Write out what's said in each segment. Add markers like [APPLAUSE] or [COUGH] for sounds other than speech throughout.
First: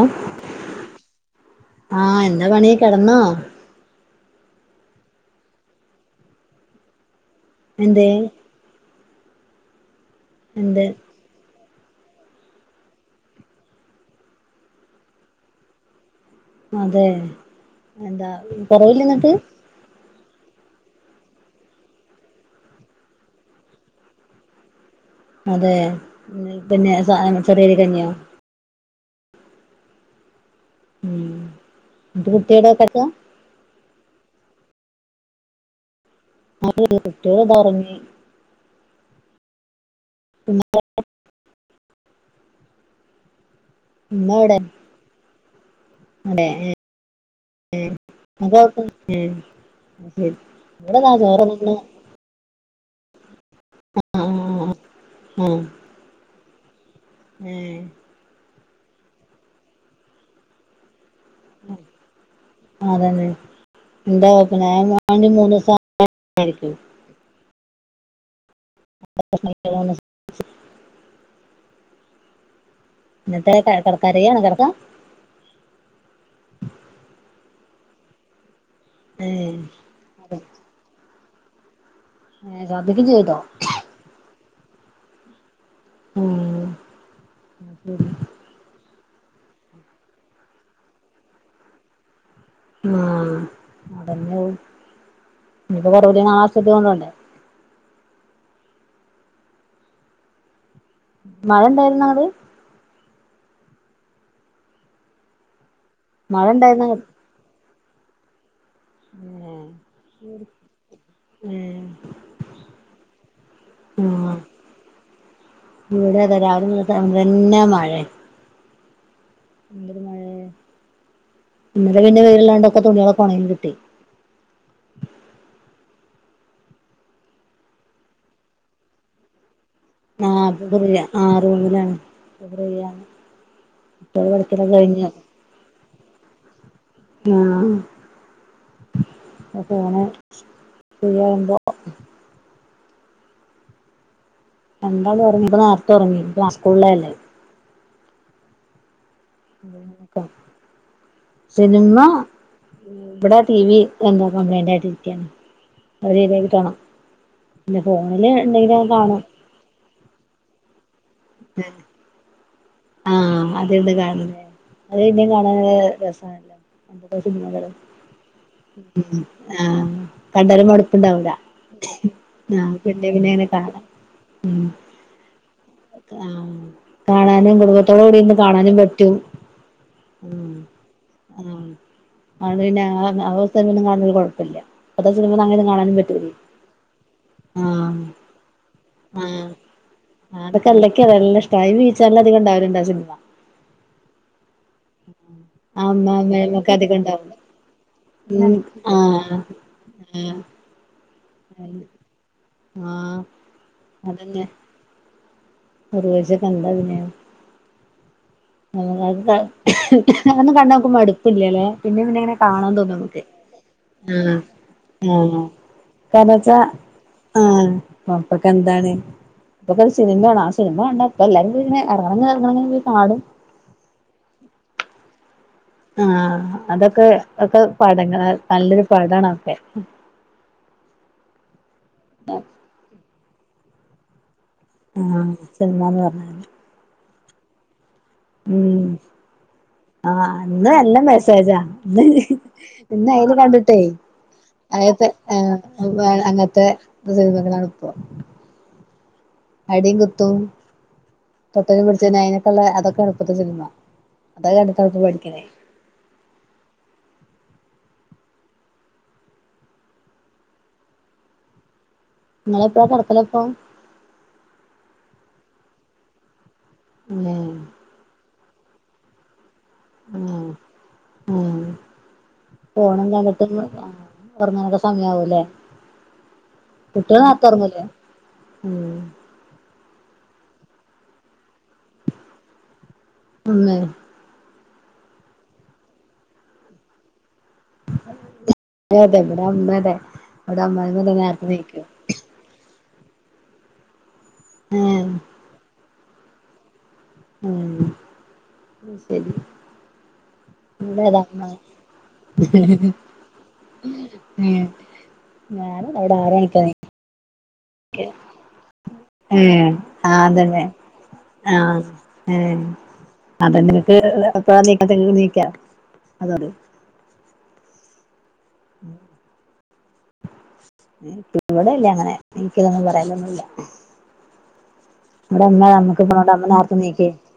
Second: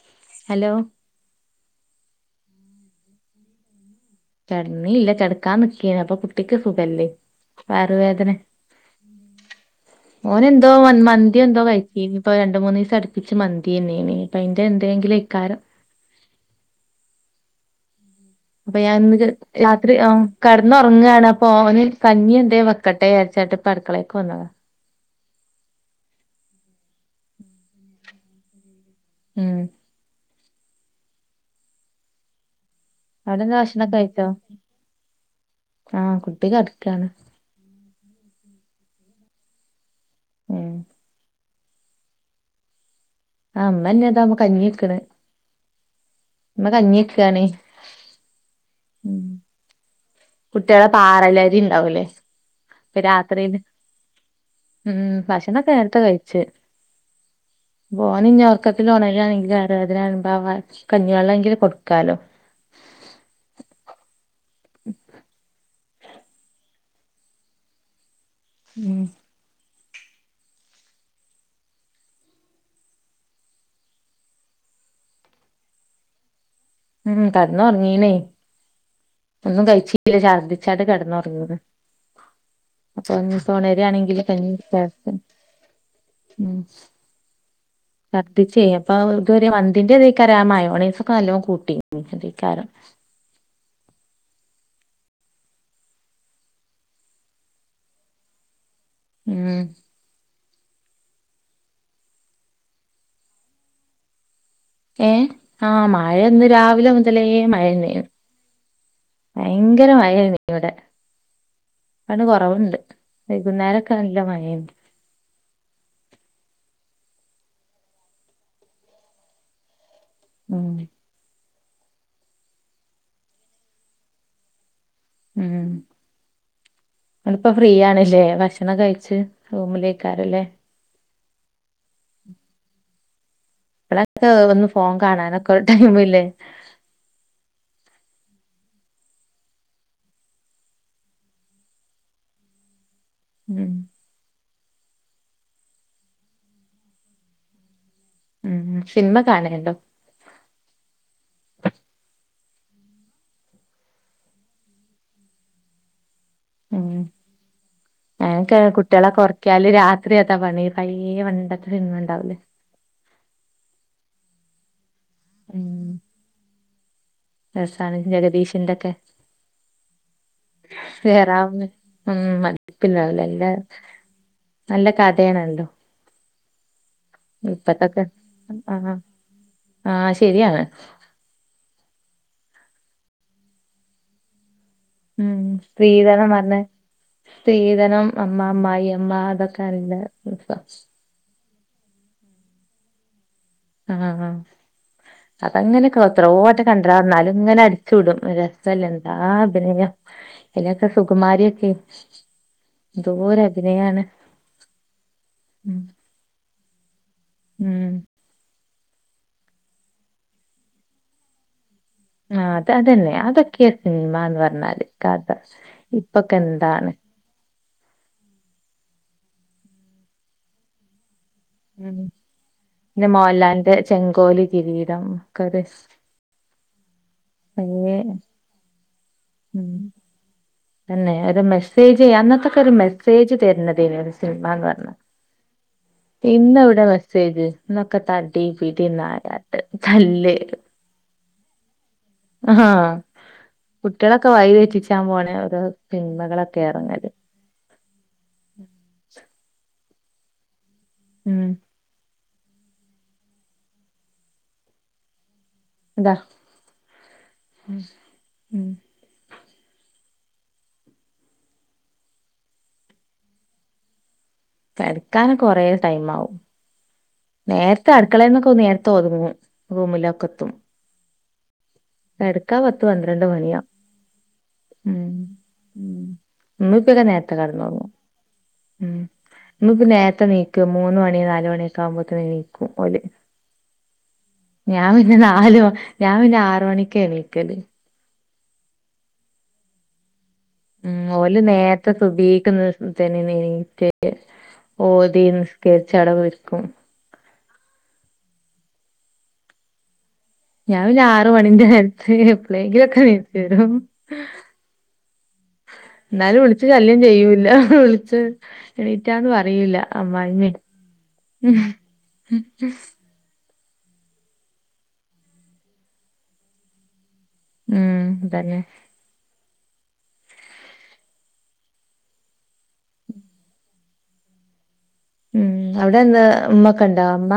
ഓ hello. ആഹ് എന്താ പണി, കെടന്നോ? കെടന്നില്ല കെടക്കാൻ നിക്കേണെ അപ്പൊ കുട്ടിക്ക് സുഖം ഇല്ലേ എന്തേ വയറുവേദന ഓന് എന്തോ എന്ത് മൻ മന്തി എന്തോ കയി [UNINTELLIGIBLE] രണ്ട് മൂന്ന് ദിവസം അടുപ്പിച്ച് മന്തി തന്നേനി. അപ്പ അതിന്റെ എന്തെങ്കിലും ഇക്കാരം അതെ എന്താ അപ്പൊ ഞാൻ കൊറവില്ല ഇന്ന് ചെ എന്നിട്ട് രാത്രി ആഹ് കെടന്നു ഒറങ്ങാണ് അപ്പ ഓന് കഞ്ഞി എന്തേ വെക്കട്ടെ [UNINTELLIGIBLE] ഇപ്പ അടുക്കളേക്ക് വന്നതാ അതെ [UNINTELLIGIBLE] ചെറിയരി കഞ്ഞിയോ? മ്ഹ് ഉം [UNINTELLIGIBLE] അവിടെന്താ ഭക്ഷണൊക്ക കഴിച്ചോ ആഹ് കുട്ടി കെടക്കാണ് കുട്ടിയോടെ ഇതാ ഉറങ്ങി ഉം [UNINTELLIGIBLE] ആഹ് അമ്മന്നട്ടോ ഉമ്മ എവിടെ കഞ്ഞിവെക്കണ് അതെ [UNINTELLIGIBLE] കുട്ടികളെ ഇവിടെതാ ചോറ് പാറല്ലരി തിന്ന് ഇണ്ടാവുല്ലേ രാത്രില് ആഹ് ഉം ആഹ് ഭക്ഷണൊക്കെ നേരത്തെ കഴിച്ച് ഏഹ് പോൻ ഓർക്കത്തിലോണാണെങ്കിൽ അതിന അതന്നെ എന്താ യ വണ്ടി മൂന്ന് ഉം [UNINTELLIGIBLE] ഇന്നത്തെ ക കിടക്കാരിയാണ് കിടക്ക ഉം കടന്ന ഉറങ്ങിന് ഏഹ് ഒന്നും കഴിച്ചീല്ല ശഛർദ്ദിച്ചാ കിടന്നുറങ്ങത് ഏഹ് ഛർദിക്കും അപ്പൊ ചെയ്തോ സോണരിയാണെങ്കില് ഉ ഉം ശദ ചെയ അപ്പ ഇ ഒരു മന്തിന്ന്റെതരാ മായോണസ ഒക്കെ നല്ല കൂട്ടി ആ അതന്നെ ഇ കുറപടി ആശ കൊണ്ടണ്ടേ ഉം മഴ എന്തായിരുന്നു അങ്ങടെ ഏ ആ മഴ മഴന്ന് ഉണ്ടായിരുന്നോ രാവിലെ അങ്ങട് മുതലേ മഴന്ന ഭയങ്കര മയായിരുന്നു ഇവിടെ ഏഹ് അണ് കൊറവുണ്ട് വൈകുന്നേരക്കെ നല്ല ആഹ് മഴുണ്ട് ഇവിടെ അതെ രാവിലെ തന്നെ മഴ ഉം ഇന്നല പിന്നെ വേരില്ലാണ്ടൊക്കെ തുണികളെ ഉണങ്ങി കിട്ടി ഉം അപ്പോ ഫ്രീ ആണല്ലേ ഭക്ഷണം കഴച്ച് റൂമിലേക്കാരല്ലേ ആ റൂമിലാണ് [UNINTELLIGIBLE] ഇപ്പോ ഇപ്പളൊക്കെ പഠക്ക ഒന്ന് ഫോൺ കഴിഞ്ഞ കാണാനൊക്കെ ഒരു ടൈമില്ലേ ആ അ അനെ ശരിവുമ്പോ ഉം രണ്ടാളും ഉറങ്ങി ഇപ്പ നേരത്തെ ഉറങ്ങി ഇപ്പ ആ സ്കൂളിലല്ലേ ഉം സിനിമ കാണലുണ്ടോ സിനിമ ഇവിടെ ടി വി എന്താ കംപ്ലൈന്റ ആയിട്ട് ഇരിക്കണ് അ രീതിക്കി തോണണം കുട്ടികളെ കൊറക്കാലി രാത്രിയതാ പണി വണ്ടത്ര ന്ന ഉണ്ടാവലേ ആ അതകാണതേ അത് പിന്നും കാണാന ഉം രസണല്ലോ രസാണ് ജഗദീഷിന്റെൊക്കെ ആഹ് കണ്ടാലും മടുപ്പുണ്ടാവൂല വേറാവ ഉം ആഹ് പിന്നെ മതിപ്പില്ലാവല്ല പിന്നെ അങ്ങനെ എല്ലാ കാണാം നല്ല കഥയാണല്ലോ ആ കാണാനും കുടുംബത്തോട് കൂടിന്ന് കാണാനും പറ്റും ആ ശരിയാണ് അ പിന്നെ അവസ്ഥൊന്നും കാണുന്ന ഒരു കുഴപ്പമില്ല ഉം സ്ത്രീതന്ന മഞ്ഞേ ആഹ് സ്ത്രീധനം അമ്മ അമ്മ അയയമ്മ അതൊക്കൊറല്ല ആ അതൊെല്ലക്ക വല്ല ഇഷ്ടമായി വീച്ചാലും അികംണ്ടാവരുണ്ട ആ സിനിമ ആണോ ആ ആ അതങ്ങനെ കൊത്രോട്ടം അമ്മാമ്മേമ്മൊക്കെ അധികം ഉണ്ടാവും കണ്ടരാന്നാലും ഇങ്ങനെ അടിച്ചു വിടും ഉം രസല്ല എന്താ ആഹ് അന്നെ ആഹ് ഇതിനൊക്കെ സുകുമാരിയൊക്കെ ആഹ് എന്തോര അഭിനയമാണ് കുറവച്ച കണ്ട പിന്നെയ ഉം നമ അത് അും കണ്ണോക്കുമ്പോ മടുപില്ലല്ലേ പിന്നെ പിന്നെ ഇങ്ങനെ ആഹ് അത് കാണാൻ തോന്നും അതന്നെ നമുക്ക് അതൊക്കെയാ ആ സിനിമാന്ന് പറഞ്ഞാല് കഥ ആ ഇപ്പൊക്കെ കാരണംച്ചാ എന്താണ് ആഹ അപ്പക്കെ എന്താണ് ഇപ്പൊക്കെ സിനിമണ ആ സിനിമ കണ്ട ഇപ്പ എല്ലാരും പിനെ ഉം [UNINTELLIGIBLE] പോയി പിന്നെ കാടും മോഹൻലാലിന്റെ ചെങ്കോല് കിരീടം ഒക്കെ ഒരു ആഹ് അതൊക്കെ ഒക്കെ പഴേ പടങ്ങളാ നല്ലൊരു പഴ്താണ ഒക്കെ ഉം സേജ് അന്നത്തക്കെ ഒരു മെസ്സേജ് തരുന്നതിന് [UNINTELLIGIBLE] ആഹ് സിനിമാന്ന് പറഞ്ഞാല് ഇന്ന് എവിടെ മെസ്സേജ് ന് ഉം ആ തല്ല് അന്ന് എല്ലാം മെസേജാ ആഹ് ഇന്ന് അയിൽ കണ്ടിട്ടേ കുട്ടികളൊക്കെ വഴി തെറ്റിച്ചാൻ അത്തെ പോണ ആ ഓരോ സിനിമകളൊക്കെ അങ്ങത്തെ ഇറങ്ങല് സേജ്കങ്ങളാണ്ണ്പ്പ അടിം കുത്തും ഉം തൊട്ടേനും പുട്ച്ചേനും അയിന് കെള്ളെ അതൊക്കേണ് ഇപ്പത്തെ സിൽമ അതൊക്കെ കണ്ടിട്ടാണിപ്പ പടിക്ക്ണേ ഇതാ ഉം നിങ്ങളെപ്പളാ കടക്കലപ്പൊ കെട്ക്കാനൊക്കെ കൊറേ ടൈം ആവും ഏ നേര്ത്തെ അട്ക്കളേന്നൊക് നേര്ത്തൊർങ്ങും റൂമിലൊക്കെ എത്തും ഉം കെട്ക്കാ പത്ത് പന്ത്രണ്ട് മണിയാ ഒറങ്ങാനൊക്കെ ഉം സമയാവൂല്ലേ ഉം ഇന്നിപ്പതാ കുട്ടികള് നേര്ത്ത നേരത്തെ ഒറങ്ങൂലേ കെട്ന്നൊർങ്ങും ഉം ഇന്നിപ്പോ നേ ത്തെ നീക്കും മൂന്ന മണി നാല മണിയൊക്കെ ആവുമ്പോത്തിന് നീക്കും ഓല് [UNINTELLIGIBLE] ഞാൻ പിന്നെ നാല് ഞാൻ പിന്നെ ആറ് മണിക്കാ എണീക്കല് അത അതെ ഇവിടെ അമ്മ അതെ ഇവിടെ ഉം അമ്മായിമ്മ അതെ ഓല് നേരത്തെ എണീക്കും നേര്ത്തെ സുബയ്ക്ക് നിസ് [UNINTELLIGIBLE] ഏഹ് ഓതി നിസ്കര്ച്ചവ്ടെ കെട്ക്കും ആഹ് ശരി ഞാൻ പിന്നെ ഇവിടെ അതാ ആറ് അമ്മ മണിന്റെ ര്ത്ത് എപ്പ്ളേങ്കിലൊക്കെ നീച്ച് വരും ഏഹ് ഞാനിതാ ഇവിടെ ആറ് എന്നാലും മണിക്കാ വിളിച്ച് ശല്ല്യം ചെയ്യൂല്ല എണീക്കല് വിളിച്ച് എണീറ്റാന്ന് ഏഹ് പറയില്ല ആഹ് അമ്മായിമ്മീം അതന്നെ ആഹ് ഏ [UNINTELLIGIBLE] ഉം തന്നെ ഇവിടെല്ല അങ്ങനെ എനിക്ക് ഇതൊന്നും പറയാനൊന്നുല്ല ഇവടെ ഉം അമ്മ അവിടെ എന്താ [UNINTELLIGIBLE] അമ്മ നാർത്ത ഉമ്മക്കെ ഉണ്ടോ നീക്കേ അമ്മ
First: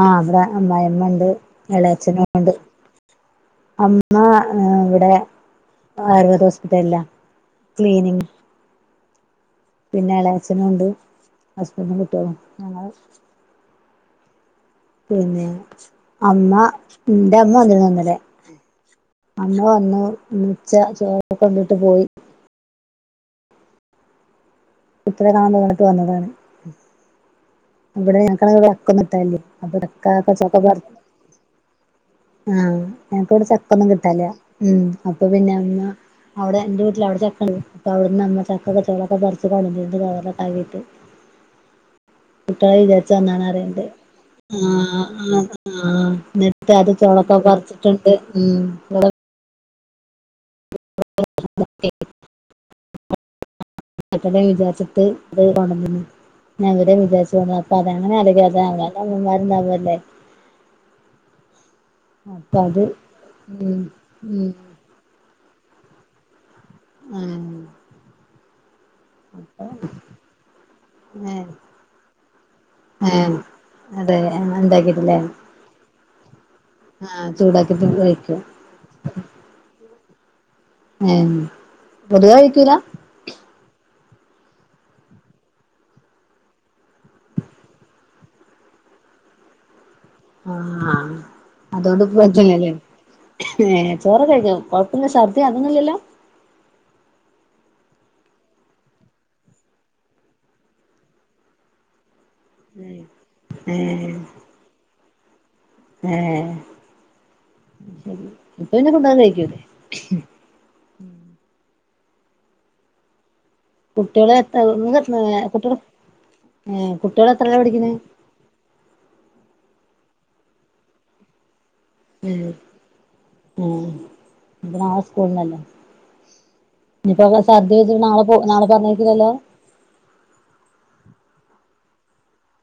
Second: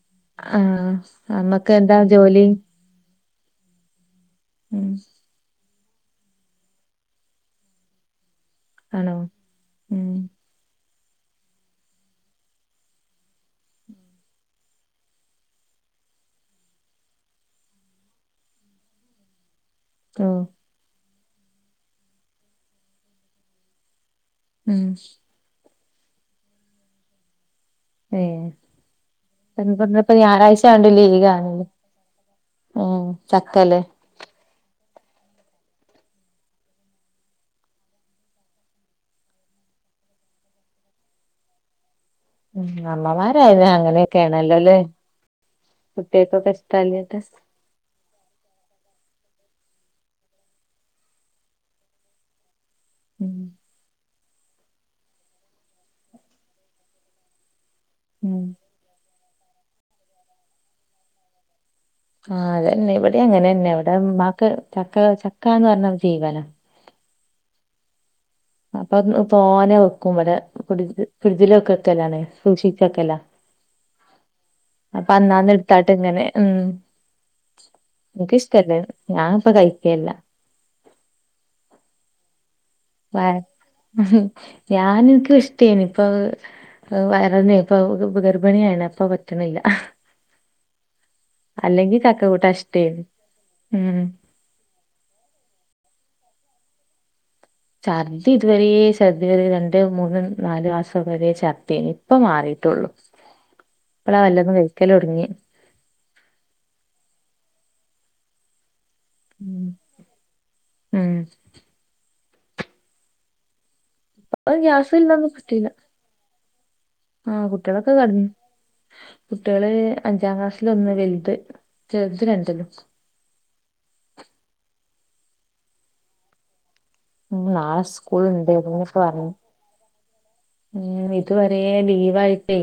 ആഹ് ഇവിടെ ആഹ് അമ്മായ്മ്മണ്ട് അമ്മക്ക് എന്താ എളേച്ഛനും ജോലി ഉണ്ട് അമ്മ ഉം ഏ ആയുർവേദ ഹോസ്പിറ്റൽല്ല ക്ലീനിങ് ആണോ ഉം പിന്നെ എളേച്ഛനുണ്ട് ഹസ്ബൻഡും കിട്ട്യോളും ഞങ്ങൾ പിന്നെ അമ്മ ഇന്റമ്മ വന്നേന്നു ഇന്നലേ അമ്മ വന്നു ഓ മിച്ച ചോറൊക്കുണ്ടിട്ട് പോയി ഉം ഇത്ര കാണാൻ തോന്നിട്ട് വന്നതാണ് ഇവിടെ ഏഹ് ഞങ്ങ്ക്കാണെ [UNINTELLIGIBLE] പർ പറഞ്ഞപ്പോ ഞായറാഴ്ച ആയോണ്ട് ലീവാണല്ലേ ആഹ് ഉം ഞങ്ങക്ക് ഇവിടെ ചക്കല്ലേ ചെക്കൊന്നും കിട്ടാല ഉം അപ്പൊ പിന്നെ അമ്മ അവിടെ ഇന്റെ വീട്ടിൽ അവിടെ ചക്കണ്ട് അപ്പ അവിടുന്ന് അമ്മ ചക്ക ചൊളൊക്കെ കൊറച്ച് കളഞ്ഞിട്ട് കവർലൊക്കാക്കീട്ട് ഉം കുട്ട്യാളെ വിചാരിച്ച വന്നാണ് അമ്മമാരായ പറീണ്ടത് അങ്ങനെയൊക്കെയാണല്ലോ അല്ലേ ആ ആ കുട്ടികൾക്കൊക്കെ ഇന്നിട്ട് അത് ഇഷ്ടല്ലാത്ത ചൊളൊക്കെ പർച്ചിട്ടിണ്ട് ഉം ഇ [UNINTELLIGIBLE] ഉം [UNINTELLIGIBLE] വിചാര്ച്ചിട്ട കൊണ്ടന്നന്ന് ഞാൻ [UNINTELLIGIBLE] വിചാരിച്ച് വന്ന അപ്പൊ അത് അങ്ങനെ ഉം ആലോയ്ക്ക [UNINTELLIGIBLE] അമ്മമാരുണ്ടാവുവല്ലേ ആ അതെന്നെ ഇവിടെ അങ്ങനന്നെ ഇവിടെ മക്ക് ഉം ചക്ക ചക്കന്ന് പറഞ്ഞ ജീവന ഉം അപ്പൊ പോനെ വെക്കും ഇവിടെ കു ഏഹ് കുജിലക്കൊക്കെല്ലാണേ സൂക്ഷിച്ചൊക്കെല്ല ഏഹ് അതെ എന്താക്കിട്ടില്ലേ എടുത്താട്ട് ഇങ്ങനെ ഉം കഴിക്കും എനക്ക്ഷ്ടല്ലേ ഞൻപ്പ കഴിക്കല്ല ഉ പതിയ കഴിക്കൂല വ ഞാന എനിക്കും ഇഷ്ടേന ഇപ്പൊ വയറന്നെ ഇപ്പൊ ഗർഭിണിയ ആയിണ അപ്പ പറ്റണില്ല ആഹ ആ അല്ലെങ്കി അതോണ്ട് ചക്ക കൂട്ടാൻ പ്രജനല്ലേ ഇഷ്ടേനി ഏ ഉം ചോറ് കഴിക്കും കൊഴപ്പില്ല സർദി അതൊന്നുമല്ലല്ലോ ചഛർദ്ദി ഇതുവരേ ഛർദി വരെ രണ്ട മൂന്ന് നാാലു മാസം വരേ ഛർദ്ദി ഇപ്പ മാറിട്ടുള്ളു ഇപ്പളാ വല്ലൊന്നും കഴിക്കല ഒടുങ്ങി ആഹ ശരി അന്നെ കൊണ്ടന്ന് കഴിക്കല്ലേ ഉം ഉം കുട്ടികള ഇപ്പൊ എത്തത്ത കുട്ടികള ആഹ കുട്ടികളൊക്കെ ക കുട്ടികള് അഞ്ചാം ക്ലാസ്സില ഒന്ന് വലുത് ചതി ര എണ്ടല്ല ഉ അ ആ സ്കൂളിനല്ലേ ഇനിപ്പോ ഉം സദ്യ വെച്ചിട്ട് നാളെ പോ സ്കൂളുണ്ട് നാളെ പറഞ്ഞേക്കില്ലല്ലോ ഉ ഇത്വരെ ലീവ്യിട്ടേ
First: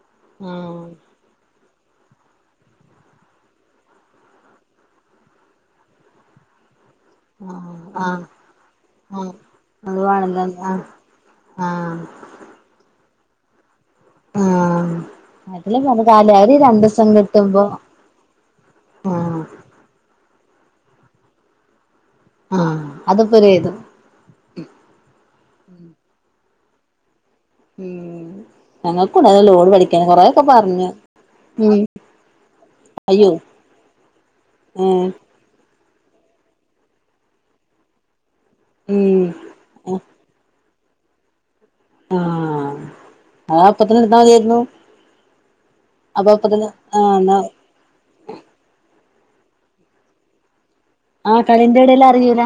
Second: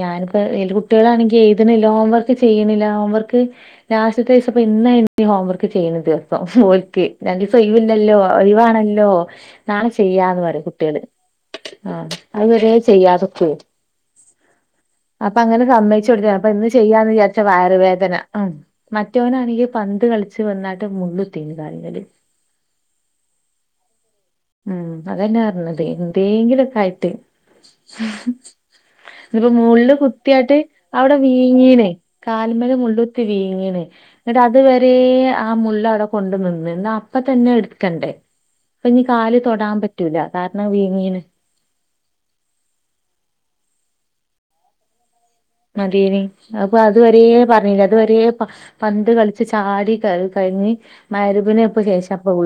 ഞാനിപ്പോ വല് ആഹ് കുുട്ടികളാണെങ്കിൽ ഇ ഹോംവർക്ക് ചെയ്യണില്ല ഹോംവർക്ക് ലാസ്റ്റ്ത്തെ ദിവസപ്പ ഇന്ന ഇ ഹോംവർക്ക് ചെയ്യണ ദിവസം ര ആഹ് സൈവില്ലല്ലോ ആഹ് ഒഴവാണല്ലോ ആഹ് നളെ അത് ചെയ്യാന്ന് വേണല്ലോ പറ ആഹ് കുട്ടികള് ആഹ് ആഹ അതുവരെ ചെയ്യാതക്ക ആഹ അപ്പൊ അങ്ങനെ സമ്മയിച്ചു കൊടുത്താണ് അപ്പൊ ഇന്ന് രണ്ടീസം ചെയ്യാന്ന് വിചാരിച്ച കിട്ടുമ്പോ വയറുവേദന ഉ ആഹ് മറ്റവനാണെങ്കിൽ പന്ത് കളിച്ചച്ച് വന്നായിട്ട് മുള്ത്തിന്ന് കാര്ല് ആഹ അത്പ്പോ ഒരു ഇത് ഉം അതന്നെ പററിഞ്ഞത് എന്തെങ്കിലുംക്കെ ആയിട്ട് ഉം ഞങ്ങൾക്കുണ്ട് അത് ഇപ്പോ ലോഡ് മള്ള് പഠിക്കാൻ കൊറെയൊക്കെ കുത്തിയായിട്ട് പറഞ്ഞു അവിടെ ഉം വീങ്ങീനെ മ മുുള്ളൊത്തി അയ്യോ വീങ്ങണ് എന്നിട്ട് അത് വരെ ഉം ആ മു കൊണ്ട നി അപ്പ തന്നെ എടുക്കണ്ടേ അ ഇനി ഉം കാല് തൊടൻ പറ്റൂ വീങ്ങീന ആഹ അതപ്പത്തിന എടുത്താ മതിയിരുന്നു മതെ അപ്പൊ അത്വരേ പറഞ്ഞില്ല അത്വരേ ഇത് കളിച്ച് ചാടി ക കഴിഞ്ഞി ആഹ കളിന്റെറെടൽ അറിയിൂല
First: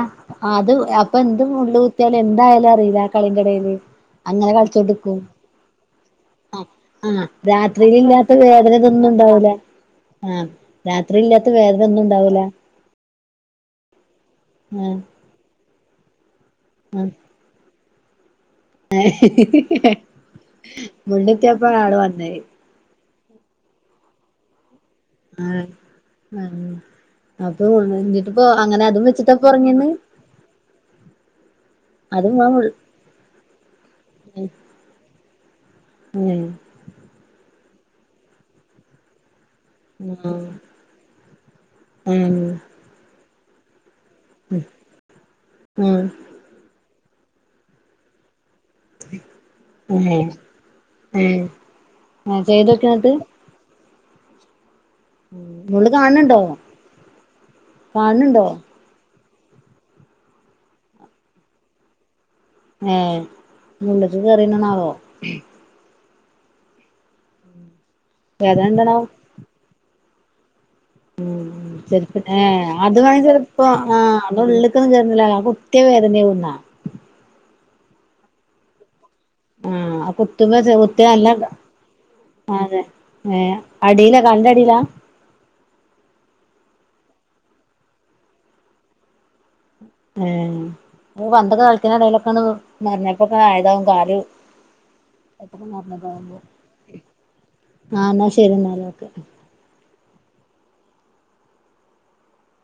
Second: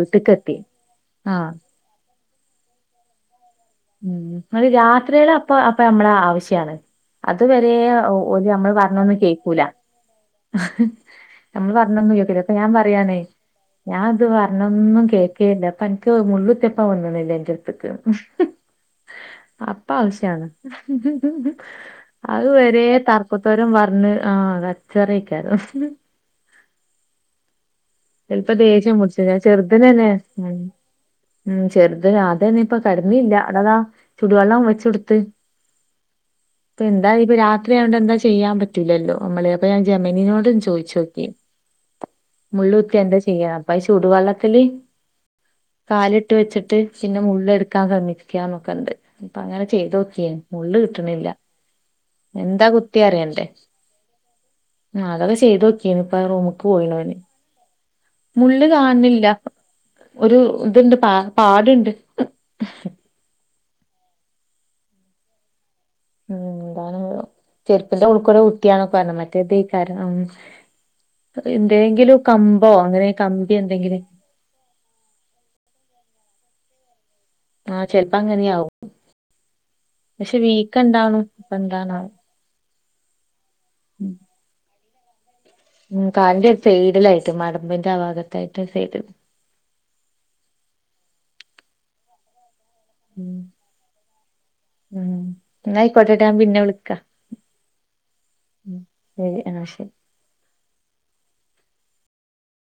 അത് അപ്പൊ എന്തും ആഹ് ഉള്ള കുത്തിയാലും എന്തായാലും അറിയില്ല കളിന്റെടയിൽ ഉം അ രാത്രിയള അപ്പ ഇ നമ്മള ആവശ്യാണ് ആഹ് അത്വരെ രാത്രിയിൽ ഇല്ലാത്ത നമ്മള് വേദന ഇതൊന്നും പറഞ്ഞൊന്നും ഉണ്ടാവൂല കേൾക്കൂല ആഹ് രാത്രി ഇല്ലാത്ത നമ്മള് വേദന ഒന്നും പറഞ്ഞന്നുക്ക ഉണ്ടാവൂല അപ്പ ഞാൻ പറയാനേ ഞാൻ അത് വരണംന്നും കേക്കേല്ല അപ്പ എനിക്ക് മുുള്ളുത്തപ്പ ഒന്നന്നില്ല എൻ ചേടുത്തക്ക് അപ്പ ആഹ് ആവശ്യാണ് വീട്ടിലെത്തിയപ്പോ ആള് വന്നേ അത് വരെ തർ പത്തരം വഞ്ഞ ആ ആഹ് ഉ അപ്പൊ ചപ്പോ അങ്ങനെ ദേഷ്യം അതും മുടിച്ച ഞാൻ വെച്ചിട്ടപ്പ ഉറങ്ങിയന്ന് ചെറുതനെന്നെ ഉം ചെറുതൊ അതും അത ആ തന്നെ ഇപ്പൊ കടന്നല്ല അടതാ ചുടുവെള്ളം വെച്ചെടുത്ത് ആഹ് ഇപ്പ എന്താ ഇപ്പ രാത്രിയോണ്ട് എന്താ ചെയ്യാൻ പറ്റില്ലല്ലോ നമ്മള് അപ്പൊ ഞാൻ ജെമീനിനോട് ചോദിച്ച നോക്കി ആഹ് മുള്ളള്ത്തി എന്താ ചെയ്യ ചൂടുവെള്ളത്തില്ൽ കാലിട്ട് വെച്ചിട്ട് പിന്നെ മള് എടുക്കാൻ ശ്രമിക്കാ നക്ക ണ്ട് അപ്പ അങ്ങനെ ചെയ്ത് ആഹ് നോക്കിയ മള്ള് കിട്ടണില്ല ആഹ് ആഹ് എന്താ ചെയ്തൊക്കെ എന്നിട്ട് കുത്തിയറിയന്റെറെ ആ അതൊക്കെ ചെയ്ത് മോള് നോക്കിയ ഇപ്പ റൂമക്ക് പോയിണന് കാണുണുണ്ടോ ഒരു ഇത്ണ്ട് പ പാടുണ്ട് ഏ മുണ്ടക്ക് കേറണണാവോ ഉം എതാണ് ചെരുുപ്പന്റെ ഉള്ളുക്കൂടെ കുത്തിയതാണെക്കെ വേദനണ്ടണാവോ പറണം മറ്റേതേ കാരണം ഉ ചെരിപ്പ് ഏ കമ്പോ അത് അങ്ങനെ വേണെ കമ്പി ചെരുപ്പോ ആ എന്തെങ്കിലും അത് ഉള്ളക്ക്ൊന്നും കേറൂലാ കു ത്തിയവേദന അന്നെ ഒന്ന [UNINTELLIGIBLE] ആഹ ചെലപ്പ അങ്ങനെയാവുംും ആഹ കുത്തു മ്പോകുത്തിയ ഇപ്പ എന്താണാവോ അതെ ഏ അടിയില കാലിന്റെ അടിയിലാ ഉ കാലിന്റെ സൈഡിലായിട്ട് മടമ്പിന്റെ ആ ഭാഗത്തായിട്ട് സെയ്ഡ ആ പന്തൊക്കെ കളിക്ക ഇടലൊക്കെയാണ് ഉം മറിഞ്ഞപ്പോൊക്കെ ആയതാവും കാലൊെ ഉം എന്നാ മഞ്ഞപ്പോ ആയിക്കോട്ടെട്ടോ ഞാൻ പിന്നെ വിളിക്കാ ആഹ എന്നാ ശരി എന്നാല ക്കെ ശരി ആ ശരി